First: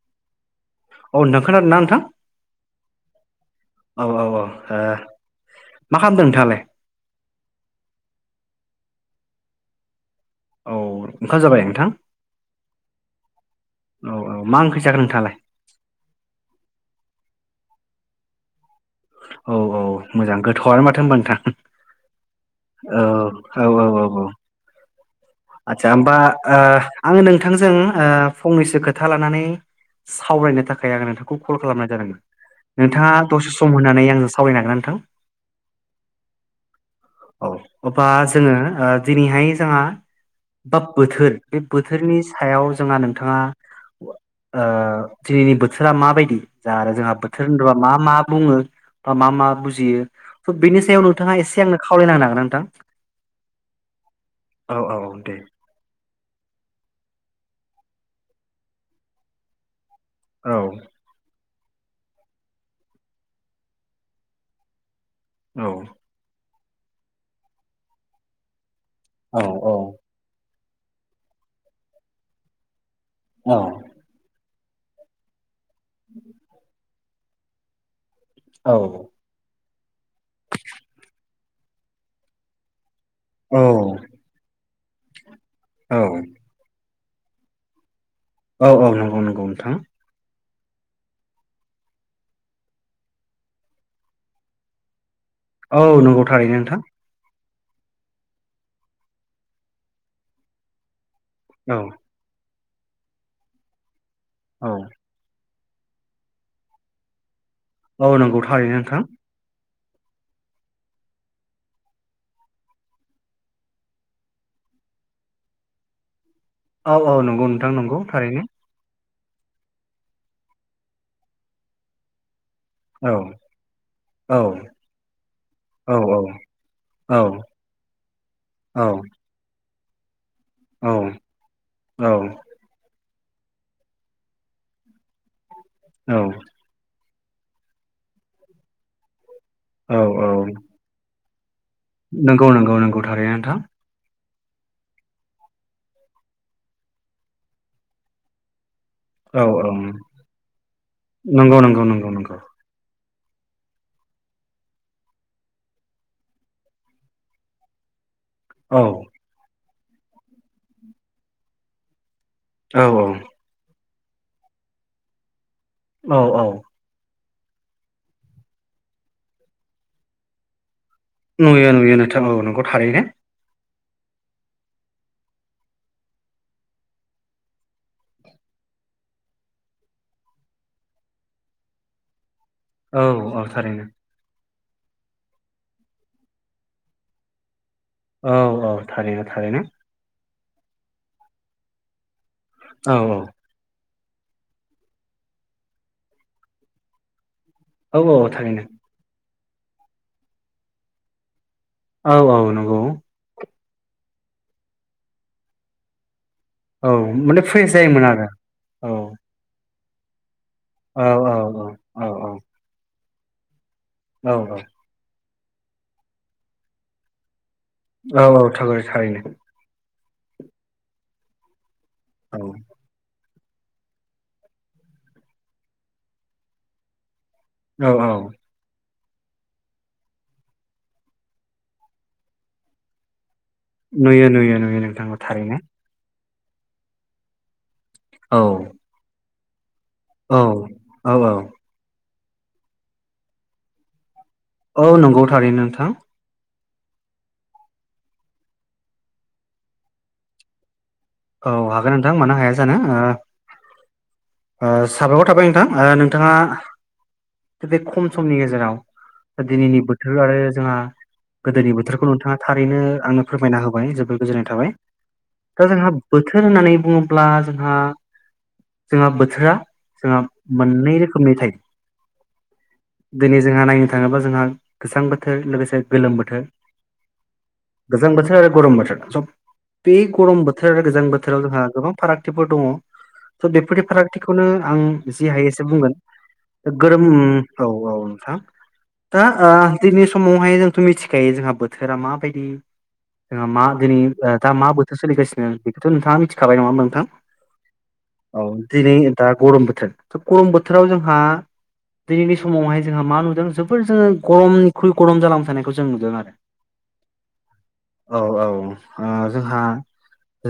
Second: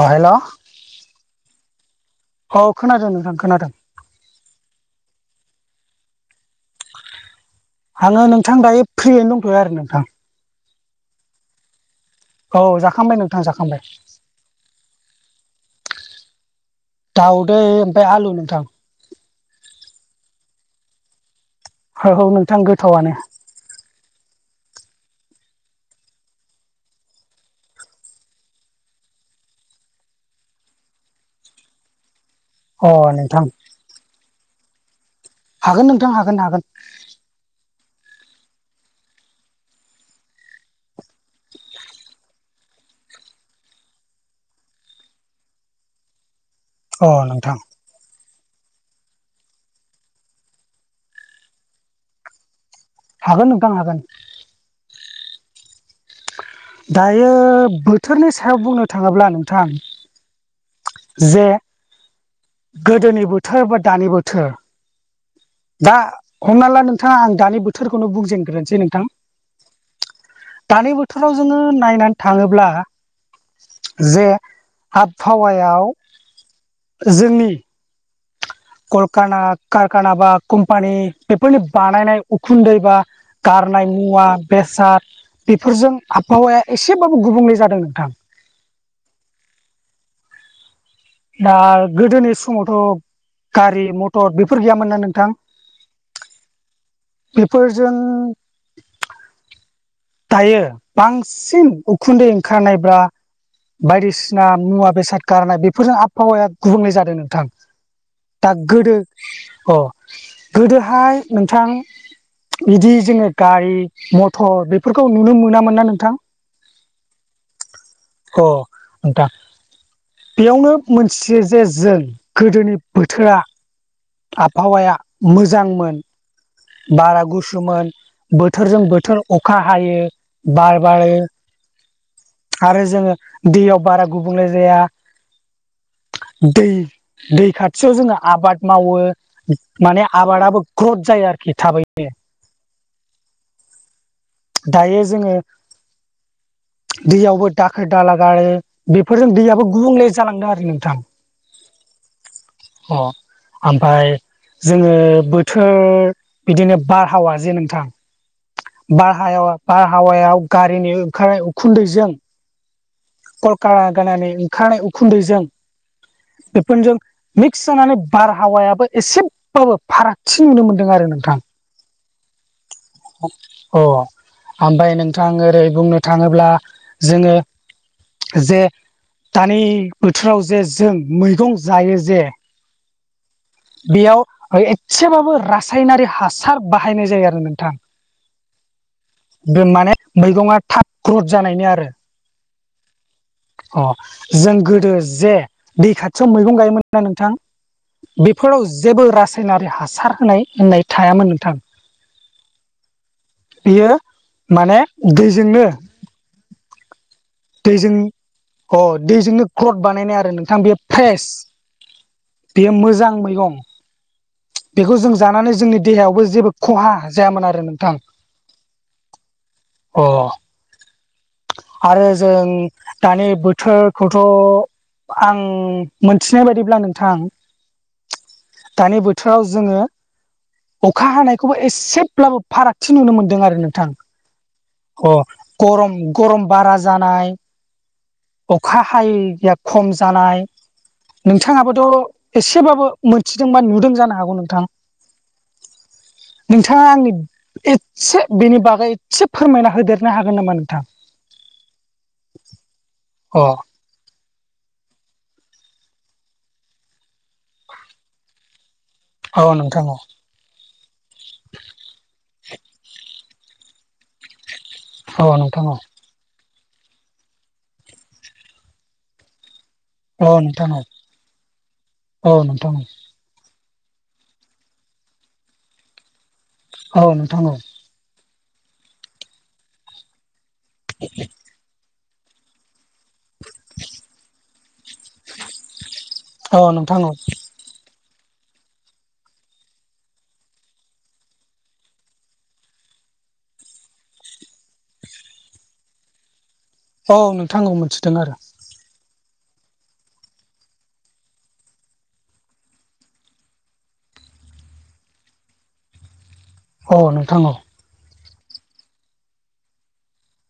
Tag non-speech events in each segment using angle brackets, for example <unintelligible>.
अ हेल' औ नोंथां खोनादोना नोंथां? औ खोनादों नोंथां खोनादों। औ औ ओ मा खालामदों नोंथाङालाय? आंङो नोंथां दायो फ्रियैनो दंथोयो आरो नोंथां। औ ओंखाम जाबाय नोंथां? औ जाखांबाय नोंथां जाखांबाय। औ औ मा ओंख्रै जाखो नोंथाङालाय? दाउदै ओमफ्राय आलु नोंथां। औ औ मोजां गोथावानो माथो होनबा नोंथां। औ औ नोंथां औ गोथावानो। औ औ औ औ आदसा होमबा ओ आंङो नोंथांजों ओ फंनैसो खोथा लानानै सावरायनो थाखाय आंङो नोंथांखौ कल खालामनाय जादोंमोन। अ नोंथाङा नोंथां दसे सम होननानै आंजों सावरायनो हागोना नोंथां? हागोन नोंथां हागोन हागोन। औ अब्ला जोंङो दिनैहाय जोंहा बा बोथोर बे बोथोरनि सायाव जोंहा नोंथाङा ओ दिनैनि बोथोरा माबायदि जा आरो अ जोंहा बोथोर नोंथां होनोबा मा मा बुङो बा मा मा बुजियो थ' बेनि सायाव नोंथाङा एसे आंनो खावलायना होनो हागोना नोंथां? हागोन नोंथां हागोन। औ औ दे। दायो बोथोरनि सायाव बुंनो थाङोब्ला नोंथां। औ जे गोदोनि बोथोर बा दानि बोथोर औ दा हमना ला नोंथाङा आं दानि बोथोरखौनो बुंजेनग्रोनोसै नोंथां। औ औ दानि बोथोराव जोङो नायनानै थाङोब्ला औ जे आबहावायाव जोंनि औ काना कारखाना बा कम्पानि बेफोरनि बानायनाय उखुन्दै बा गारनाय मुवा बेसाद बेफोरजों औ आबहावाया एसेबाबो गुबुंले जादों नोंथां। औ औ नंगौ नंगौ नोंथां। दा गोदोनि समावथ' गारि मटर बेफोर गैयामोन ना नोंथां। औ नंगौ थारैनो नोंथां बेफोरजों दायो बांसिन औ उखुन्दै ओंखारनायब्रा बायदिसिना मुवा बेसाद गारनाय बेफोरजों आबहावाया गुबुंले जादों नोंथां औ नंगौ दा थारैनो गोदो नोंथां अ गोदोहाय नोंथां बिदि जोङो गारि मथर बे फोरफोरखौ नुनो मोनामोन ना नोंथां औ औ नंगौ नोंथां नंगौ थारैनो अ नोंथां बेयावनो मोनथियो जे जों गोदोनि औ बोथोरा औ आबहावाया मोजांमोन औ बारा औ गुसोन बोथोरजों बोथोर अखा हायो बार औ बारो औ आरो जोङो दैयाव बारा गुबुंले जाया औ दै दै खाथियाव जोङो आबाद मावो औ माने औ आबादाबो ग्रथ जायो आरोखि थाबै नंगौ नंगौ नंगौ थारैनो नोंथां दायो जोङो दैयावबो दाखोर दाला गारो बेफोरजों औ दैयाबो औ गुबुंले जालांदों आरो नोंथां नंगौ नंगौ नंगौ नंगौ अ ओमफ्राय जोङो बोथोर बिदिनो बारहावा जे नोंथां औ बारहायाव बारहावायाव गारिनि ओंखारनाय उखुन्दैजों औ औ कलकार कानानिओंखारनाय उखुन्दैजों औ औ बेफोरजों मिक्स जानानै बारहावायाबो एसेबाबो फारागथि नुनो मोन्दों आरो नोंथां नुयो नुयो नोंथां औ नोंखौ थारैनो अ ओमफ्राय नोंथां ओरै बुंनो थाङोब्ला जोङो जे दानि बोथोराव जे जों मैगं जायो जे औ औ थारैनो बेयाव एसेबाबो रासायनारि हासार बाहायनाय जायो आरो नोंथां औ औ थारैनो थारैनो बे माने मैगं थाब ग्रद जानायनि आरो औ औ अ जों गोदो जे दै खाथियाव मैगं गायोमोन ना नोंथां औ औ थारैनो बेफोराव जेबो रासायनारि हासार होनाय होननाय थायामोन नोंथां औ औ नंगौ बियो माने दैजोंनो औ माने फ्रेस दैजों जायोमोन आरो अ औ दैजोंनो क्लथ बानायनाय आरो नोंथां बेयो औ फ्रेस औ औ बेयो मोजां मैगं औ औ बेखौ जों जानानै जोंनि देहायावबो जेबो खहा जायामोन आरो नोंथां औ औ थाग थारैनो अ आरो औ जों दानि बोथोर खौथ' आं मोनथिनाय बायदिब्ला नोंथां। औ औ। दानि बोथोराव जोङो अखा हानायखौबो एसेब्लाबो फारागथि नुनो मोनदों आरो नोंथां नुयो नुयो नु अ गरम गरम बारा जानाय औ। अखा हायैैया खम औ जानाय औ नोंथाङाबोथ' एसेबाबो मोनथिदोंबा नुदों जानो हागौ नोंथां? औ नंगौ थारै नोंथां। नोंथाङा आंनि एसे बेनि बागै एसे फोरमायना होदेरनो हागोन नामा नोंथां? औ हागोन नोंथां मानो हाया जानो। अ। ओ साबायखर थाबाय नोंथां नोंथाङा बे खम समनि गेजेराव औ दिनैनि नोंथां औ बोथोर आरो जोंहा गोदोनि बोथोरखौ नोंथाङा थारैनो आंनो फोरमायना होबाय जोबबोद गोजोननाय थाबाय औ । नोंथां दा औ जोंहा बोथोर होननानै बुङोब्ला जोंहा जोंहा बोथोरा जोंहा औ नोंथां औ मोननै रोखोमनि औ नोंथां औ नोंथां थायो दिनै जोंहा नायनो थाङोबा जोंहा गोजां बोथोर लोगोसे गोलोम बोथोर। औ नोंथां औ। गोजां बोथोर आरो गरम बोथोर सब बे गरम बोथोर आरो गोजां बोथोराव जोंहा गोबां। फारागथिफोर दङ थ' बेफोरदि फारागथिखौनो आं जि हायो एसे बुंगोन। औ नोंथां गोरम औ औ नोंथां। दा ओ दिनै समावहाय जोंथ' मिथिखायो जोंहा बोथोरा माबायदि। जोंहा मा दिनै दा मा बोथोर सोलिगासिनो बेखौथ' नोंथाङा मिथिखाबाय नङा होन औ नोंथांखौ मोनथिदों आरो। दिनै दा गरम बोथोर' गरम बोथोराव जोंहा दिनैनि समावहाय जोंहा मा नुदों जोबोर जोङो गरमनिख्रुइ गरम जालांबाय थानायनायखौ जों नुदों आरो। <inaudible> औ नोंथां औ। औ औ जोंहा।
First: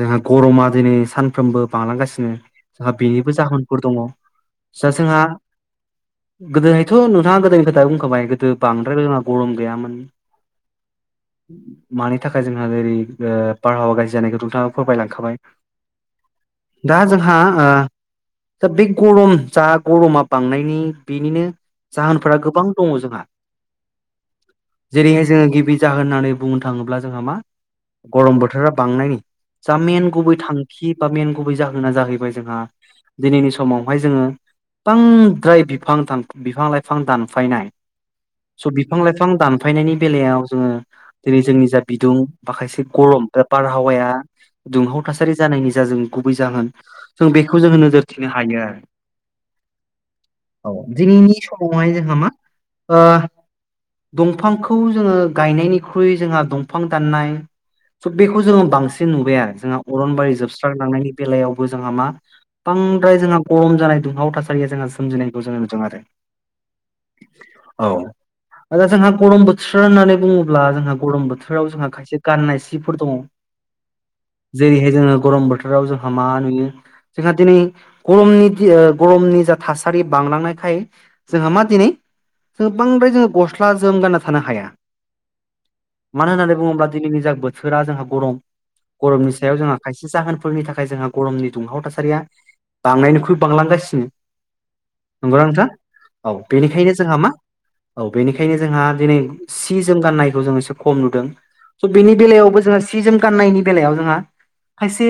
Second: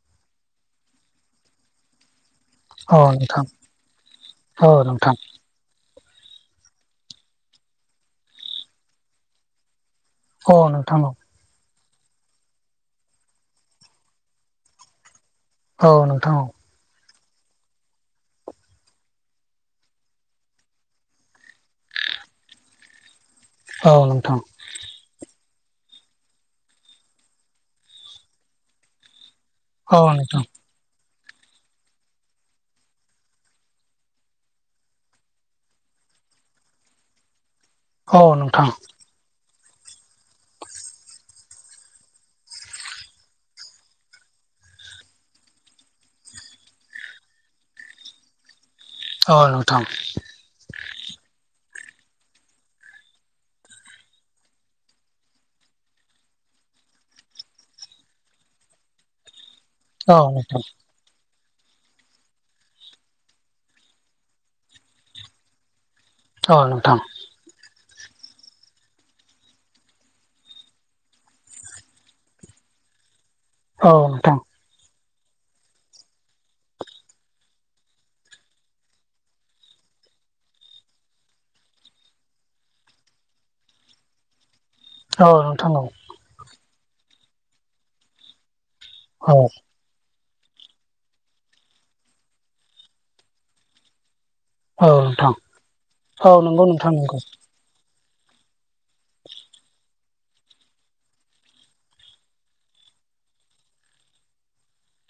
जोंहा गरमा दिनै सानफ्रोमबो बांलांगासिनो। जोंहा औ बेनिबो नोंथां जाहोनफोर दङ। औ दा नोंथां जोंहा गोदोहायथ' नोंथाङा गोदोनि खोथा बुंखाबाय गोदो बांद्राय गो जोंहा गरम गैयामोन। अ नोंथां। मानि थाखाय जोंहा जेरै ओ बारहावा गाज्रि जानायखौ नोंथाङा फोरमायलांखाबाय। औ नोंथां। दा जोंहा ओ दा बे गरम जा गरमा बांनायनि बेनिनो जाहोनफोरा गोबां दङ जोंहा। औ नोंथां। जेरैहाय जोङो गिबि जाहोन होननानै बुंनो थाङोब्ला जोंहा मा गरम बोथोरा बांनायनि जा मेन गुबै थांखि बा मेन गुबै जाहोना जाहैबाय जोंहा दिनैनि समावहाय जोङो बांद्राय बिफां बिफां लाइफां दानफायनाय। औ नोंथां औ नोंथां स' बिफां लाइफां दान थाफायनायनि बेलायाव जोङो दिनै जोंनि जा बिदुं माखायसे गरम बे बारहावाया दुंहाव थासारि जानायनि जा जों गुबै जाहोन जों बेखौ जोङो नोजोर थिनो हायो आरो। औ नथां। औ दिनैनि समावहाय जोंहा मा ओ दंफांखौ जोङो गायनायनिख्रुइ जोंहा दंफां दाननाय। स' बेखौ जोङो बांसिन नुबाया जोंहा औ नोंथां औ नोंथां औ अरनबारि नोंथां जोबस्रांलांनायनि बेलायावबो जोंहा मा बांद्राय जोंहा गरम जानाय दुंहाव थासारिया जोंहा सोमजिनायखौ जो नुदों आरो अ नोंथां औ दा जोंहा गरम बोथोर होननानै बुङोब्ला जोंहा गरम बोथोराव जोंहा खायसे गाननाय सिफोर दङ औ नोंथां। जेरैहाय जोङो गरम बोथोराव जोंहा मा नुयो। जोंहा दिनै गरमनि दि गरमनि जा थासारि बांलांनायखाय जोंहा मा दिनै जों बांद्राय जों गस्ला जोम गानना थानो हाया औ नोंथां औ मानो होननानै बुङोब्ला दिनैनि जा बोथोरा जोंहा गरम औ गरमनि सायाव जोंहा खायसे जाहोनफोरनि थाखाय जोंहा गरमनि दुंहाव थासारिया बांनायनिख्रुइ बांलांगासिनो नंगौना नोंथां औ नंगौ नोंथां बेनिखायनो नंगौ जोंहा मा औ बेनिखायनो जोंहा दिनै सि जोम गाननायखौ जों एसे खम नुदों स' बेनि बेलायावबो जोंहा सि जोम गाननायनि बेलायाव जोंहा खायसे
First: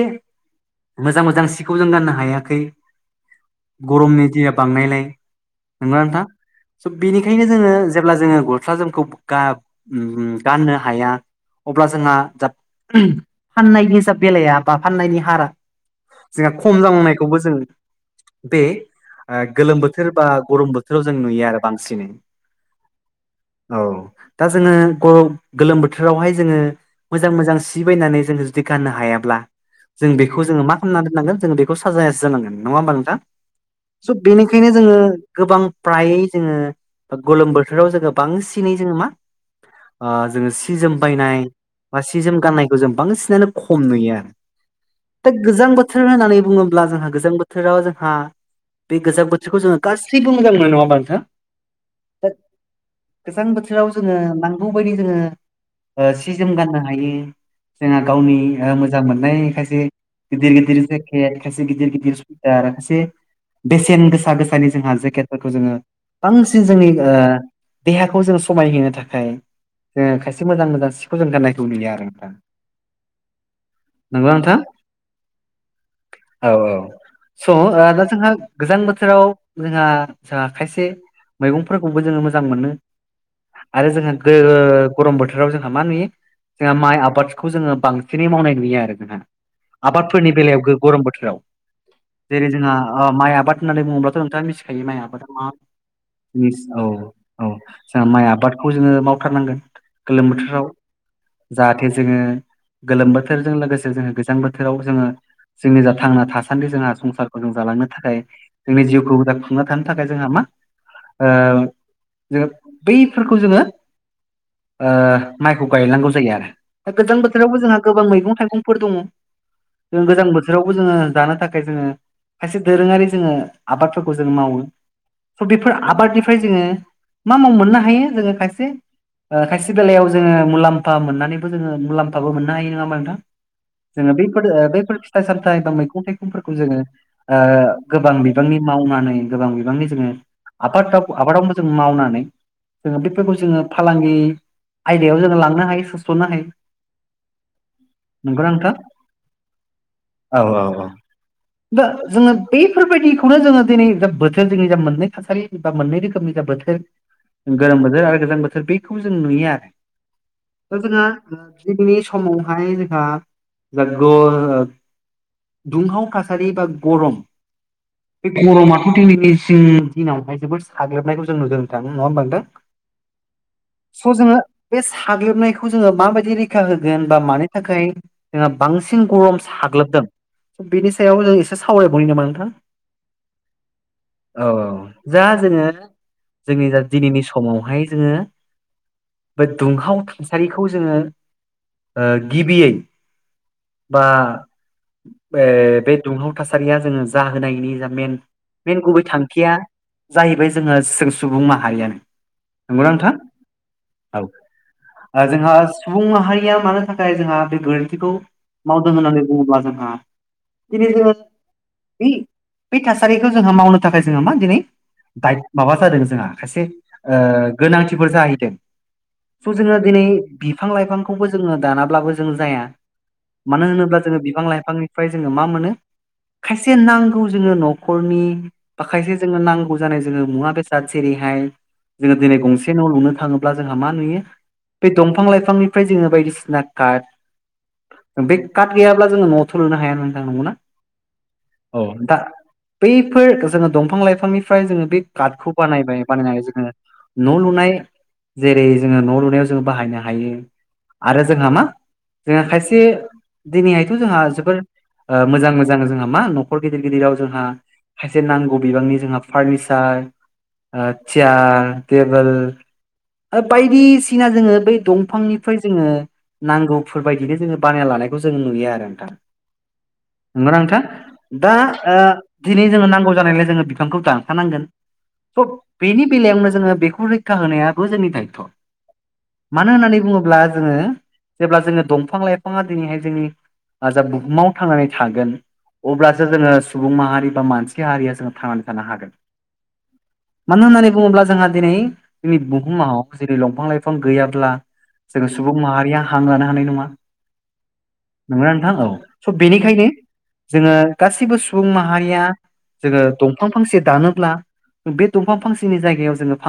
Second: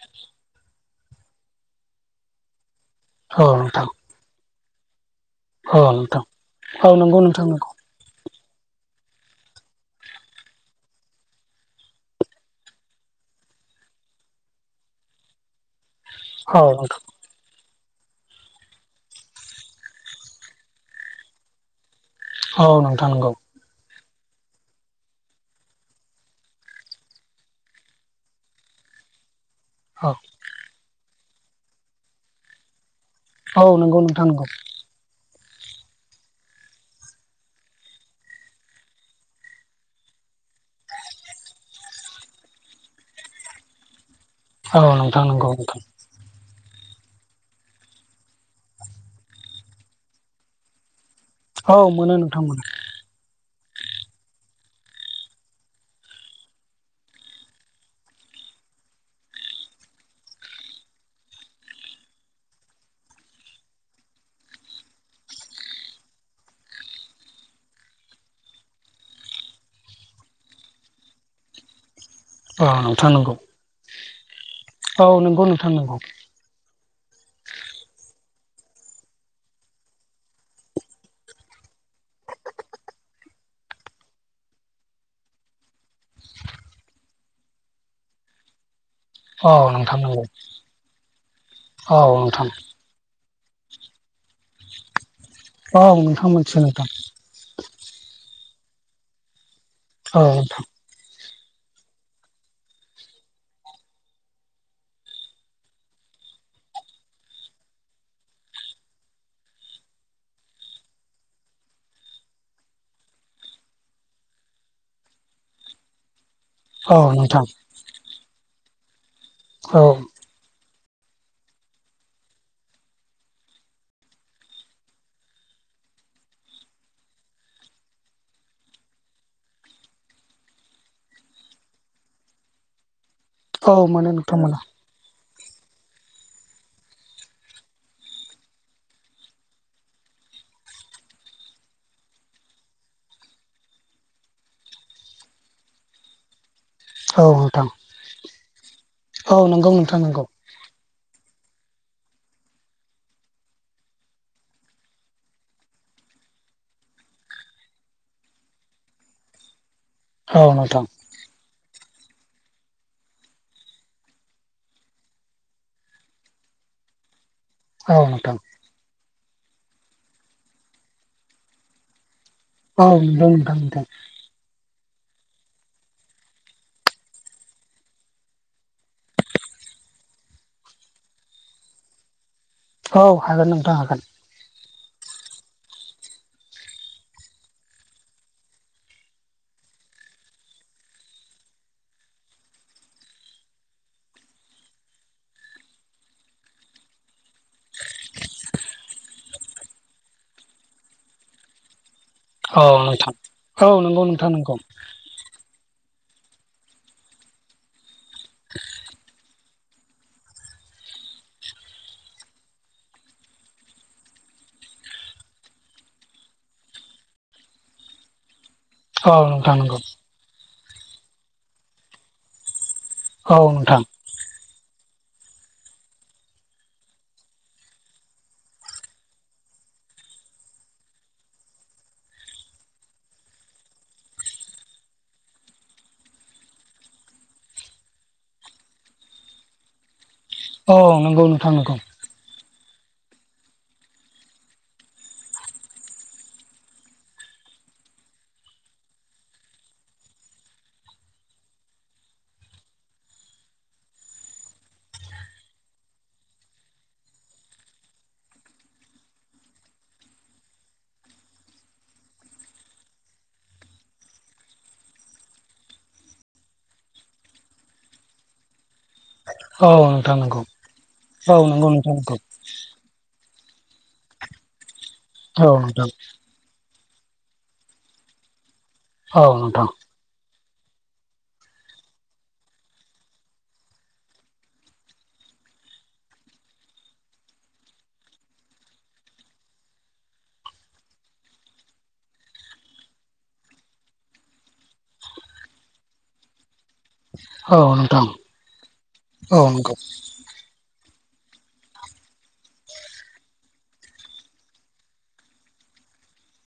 मोजां मोजां सिखौ जों गाननो हायाखै औ नोंथां गरमनि दिया बांनायलाय औ नंला नोंथा नोंथां औ स' नंगौ बिनिखायनो नोंथां नंगौ जोङो जेब्ला जोङो गस्ला जोमखौ गाननो हाया अब्ला जोंहा फाननायनिस बेलाया बा फाननायनि हारा जोंहा औ खम नोंथां जालांनाय बेखौबो जों बे गोलोम बोथोर बा गरम बोथोराव जों नुयो आरो बांसिनै औ नोंथां नंगौ औ दा जोङो गोलोम बोथोरावहाय जोङो मोजां मोजां बायनानै जों जुदि गनो हायाब्ला जों औ बेखौ जोङो मा खालामनाोननांगोन जोङ बेखौाजास जानांग नङा होमबा नोंथां औ नंगौ स' नोंथां नंगौ बेनिखायनो जोङो गोबां फ्रायै जोङो गोलोम बोथोराव जोङो बांसिनै जोङो मा जोङो सि जोम बायनाय बा सि जोम गाननाय जों बांसिनानो खम नुयो आरो औ नोंथां दा नंगौ गोजां नोंथां बोथोर बोथोर होननानै बुङोब्ला जोंहा गोजां बोथोराव जोंहा बे गोजां बोथोरखौ जोङो गासैबो मोजां मोनो नङाबा नोंथां औ मोनो दा नोंथांमोना गोजां बोथोराव जोङो नांगौ बायदि जोङो सि जोम गाननो हायो जोंहा गावनि मोजां मोननाय खायसे गिदिर गिदिरस खे खायसे गिदिर गिदिर सुथार खायसे बेसेन गोसा गोसानि जोंहा जेकेटफोरखौ जोङो बांसिन जोंनि देहाखौ जोंङ समायहो थाखाय जोङो खायसे मोजां मोजां सिखौ जों गाननायखौ नुयो आरो दा अ नोंथांनांगौ नोंगौ नोंथाङ नंगौ औ औ स' दा जोंहा गोजां बोथोराव जोंहा जोंहा खायसे मैगंफोरखौबो जोङो मोजां मोनो आरो जोंहा गरम बोथोराव जोंहा मा नुयो जोंहा माइ आबाद बे खौ जोङो बांसिनै मावनाय नुयो आरो जों औ नोंथां नंगौ आबादफोरनि बेलायाव गो गरम बोथोराव औ नोंथां जेरै जोंहा माइ आबाद होननानै बुङोब्लाथ' नोंथाङा मिथिखायो माइ आबादा मा औ नोंथां मोनथियो नोंथां औ औ जोंहा माइ आबादखौ जोङो मावथारनांगोन औ गोलोम नोंथां बोथोराव जाहाथे जोङो गोलोम बोथोरजों लोगोसे जोङो गोजां बोथोराव जोङो जोंनि जा थांना थासान्दि जोंहा संसारखौ जों जालांनो थाखाय जोंनि जिउखौ होदा खांना थानो थाखाय जोंहा मा जोङो बैफोरखौ जोङो ओ माइखौ गायनांगौ जायो आरो दा औ गोजां नोंथां बोथोरावबो जोंहा गोबां मैगं थाइगंफोर दङ औ जों गोजां बोथोरावबो जोङो जानो थाखाय जोङो खायसे दोरोङारि जोङो आबादफोरखौ जों मावो । स बेफोर आबादनिफ्राय जोङो मा माव मोननो हायो जोङो खायसे ओ खायसे बेलायाव जोङो मुलाम्फा मोननानैबो जोङो मुलाम्फाबो मोननो हायो । नङा होमबा नोंथां? औ मोनो जोङो नोंथां बेफोर मोनो बैफोर फिथाइ सामथाइ बा मैगं थाइगंफोरखौ जोङो ओ गोबां बिबांनि मावनानै गोबां बिबांनि जोङो आबादाव आबादावनो जों मावनानै जोङो बेफोरखौ जोङो फालांगि आयदायाव जोङो लांनो हायो सोस'नो हायो । औ नोंथां । नंगोना नोंथां? औ नंगौ नोंथां नंगौ औ औ औ दा जोङो बैफोरबायदिखौनो जोङो दिनै जा बोथोर जोंनि जा मोननै थासारि बा मोननै रोखोमनि जा बोथोर गोलोम बोथोर आरो गोजां बोथोर बेखौ जों नुयो आरो औ नोंथां फनि समावहाय जोंहा दुंहाव थासारि बा गरम औ बे नोंथां गरमा दिनैनिसिं दिनावहाय जोबोद साग्लोबनायखौ जों नुदों नोंथां नङा होनबा नोंथां? औ दं दां दं स' जोङो बे साग्लोबनायख बेखौ जोङो माबायदि रैखा होगोन बा मानि थाखाय जोंहा बांसिन गरम साग्लोबदों बेनि सायाव जों एसे सावरायबावनि नामा नोंथां? औ हागोन नोंथां हागोन औ औ जा जोङो जोंनि जा दिनैनि समावहाय जोङो बे दुंहाव थुनासारिखौ जोङो ओ गिबियै बा बे बे दुंहाव थासारिया जोङो जाहोनायनि जा मेन मेन गुबै थांखिया जाहैबाय जोङो सुबुं माहारियानो । औ नोंथां औ नंगौ नोंथां नंगौ ओ जोंहा सुबुं माहारिया मानो थाखाय जोंहा बे गोरोन्थिखौ मावदों होननानै बुङोब्ला जोंहा दिनै जोङो बे - बे थासारिखौ जोंहा मावनो थाखाय जोंहा मा दिनै गाइद माबा जादों जोंहा खायसे ओ गोनांथिफोर जाहैदों । औ नोंथां नंगौ । बिफां लाइफांखौबो जोङो दानाबाबो जाया औ मानो नोंथां होनोब्ला जोङो बिफां लाइफांनिफ्राय जोङो मा मोनो खायसे नांगौ जोङो न'खरनि माखायसे जोङो नांगौ जानाय जोङो मुवा बेसाद जेरैहाय जोङो दिनै गंसे न' लुनो थाङोब्ला जोंहा मा नुयो? बे दंफां लाइफांनिफ्राय जोङो बायदिसिना कार्ड बे कार्ट गैयाब्ला जोङो न <unintelligible> लोंनो हाया नोंथां नंगौ ना औ नंगौ नोंथां नंगौ औ दा बैफोर जोङो दंफां लाइफांनिफ्राय जोङो बे कार्डखौ बानायबाय बानायनानै जोङो न' लुनाय जेरै जोङो न' लुनायाव जोङो बाहायनो हायो आरो जोंहा मा जोंहा खायसे दिनैहायथ' जोंहा जोबोर मोजां - मोजां जोंहा मा न'खर गिदिर गिदिराव जोंहा खायसे नांगौ बिबांनि जोंहा फार्निचार ओ चेयार टेबोल आरो बायदिस सिना जोङो बै दंफांनिफ्राय जोङो नांगौफोरबायदिनो जोङो बानायना लानायखौ जों नुयो आरो नोंथां । औ नोंथां नंगौ नंगौना नोंथां औ दा नंगौ नोंथां नंगौ दिनै जोङो नांगौ जानायलाय जोङो बिफांखौ दानफानांगोन। स' औ नोंथां बेनि बेलायावनो जोङो बेखौनो सिखा होनायाबो जोंनि दायथ'। औ नोंथां मानो होननानै बुङोब्ला जोङो जेब्ला जोङो दंफां लाइफाङा दिनैहाय जोंनि जा बुहुमाव थांनानै थागोन। अब्लासो जोङो सुबुं माहारि बा मानसि हारिया जोङो थांनानै थानो हागोन मानो होननानै बुङोब्ला जोंहा दिनै जोंनि बुहुमाव जेरै दंफां लाइफां फां गैयाब्ला जोङो सुबुं माहारिया हां लानो हानाय नङा औ नोंथां नंगना नोंथां औ स' औ नंगौ बेनिखायनो जोङो गासिबो सुबुं माहारिया जोङो दंफां फांसे दानोब्ला बे दंफां फांसेनि जायगायाव जोङो फां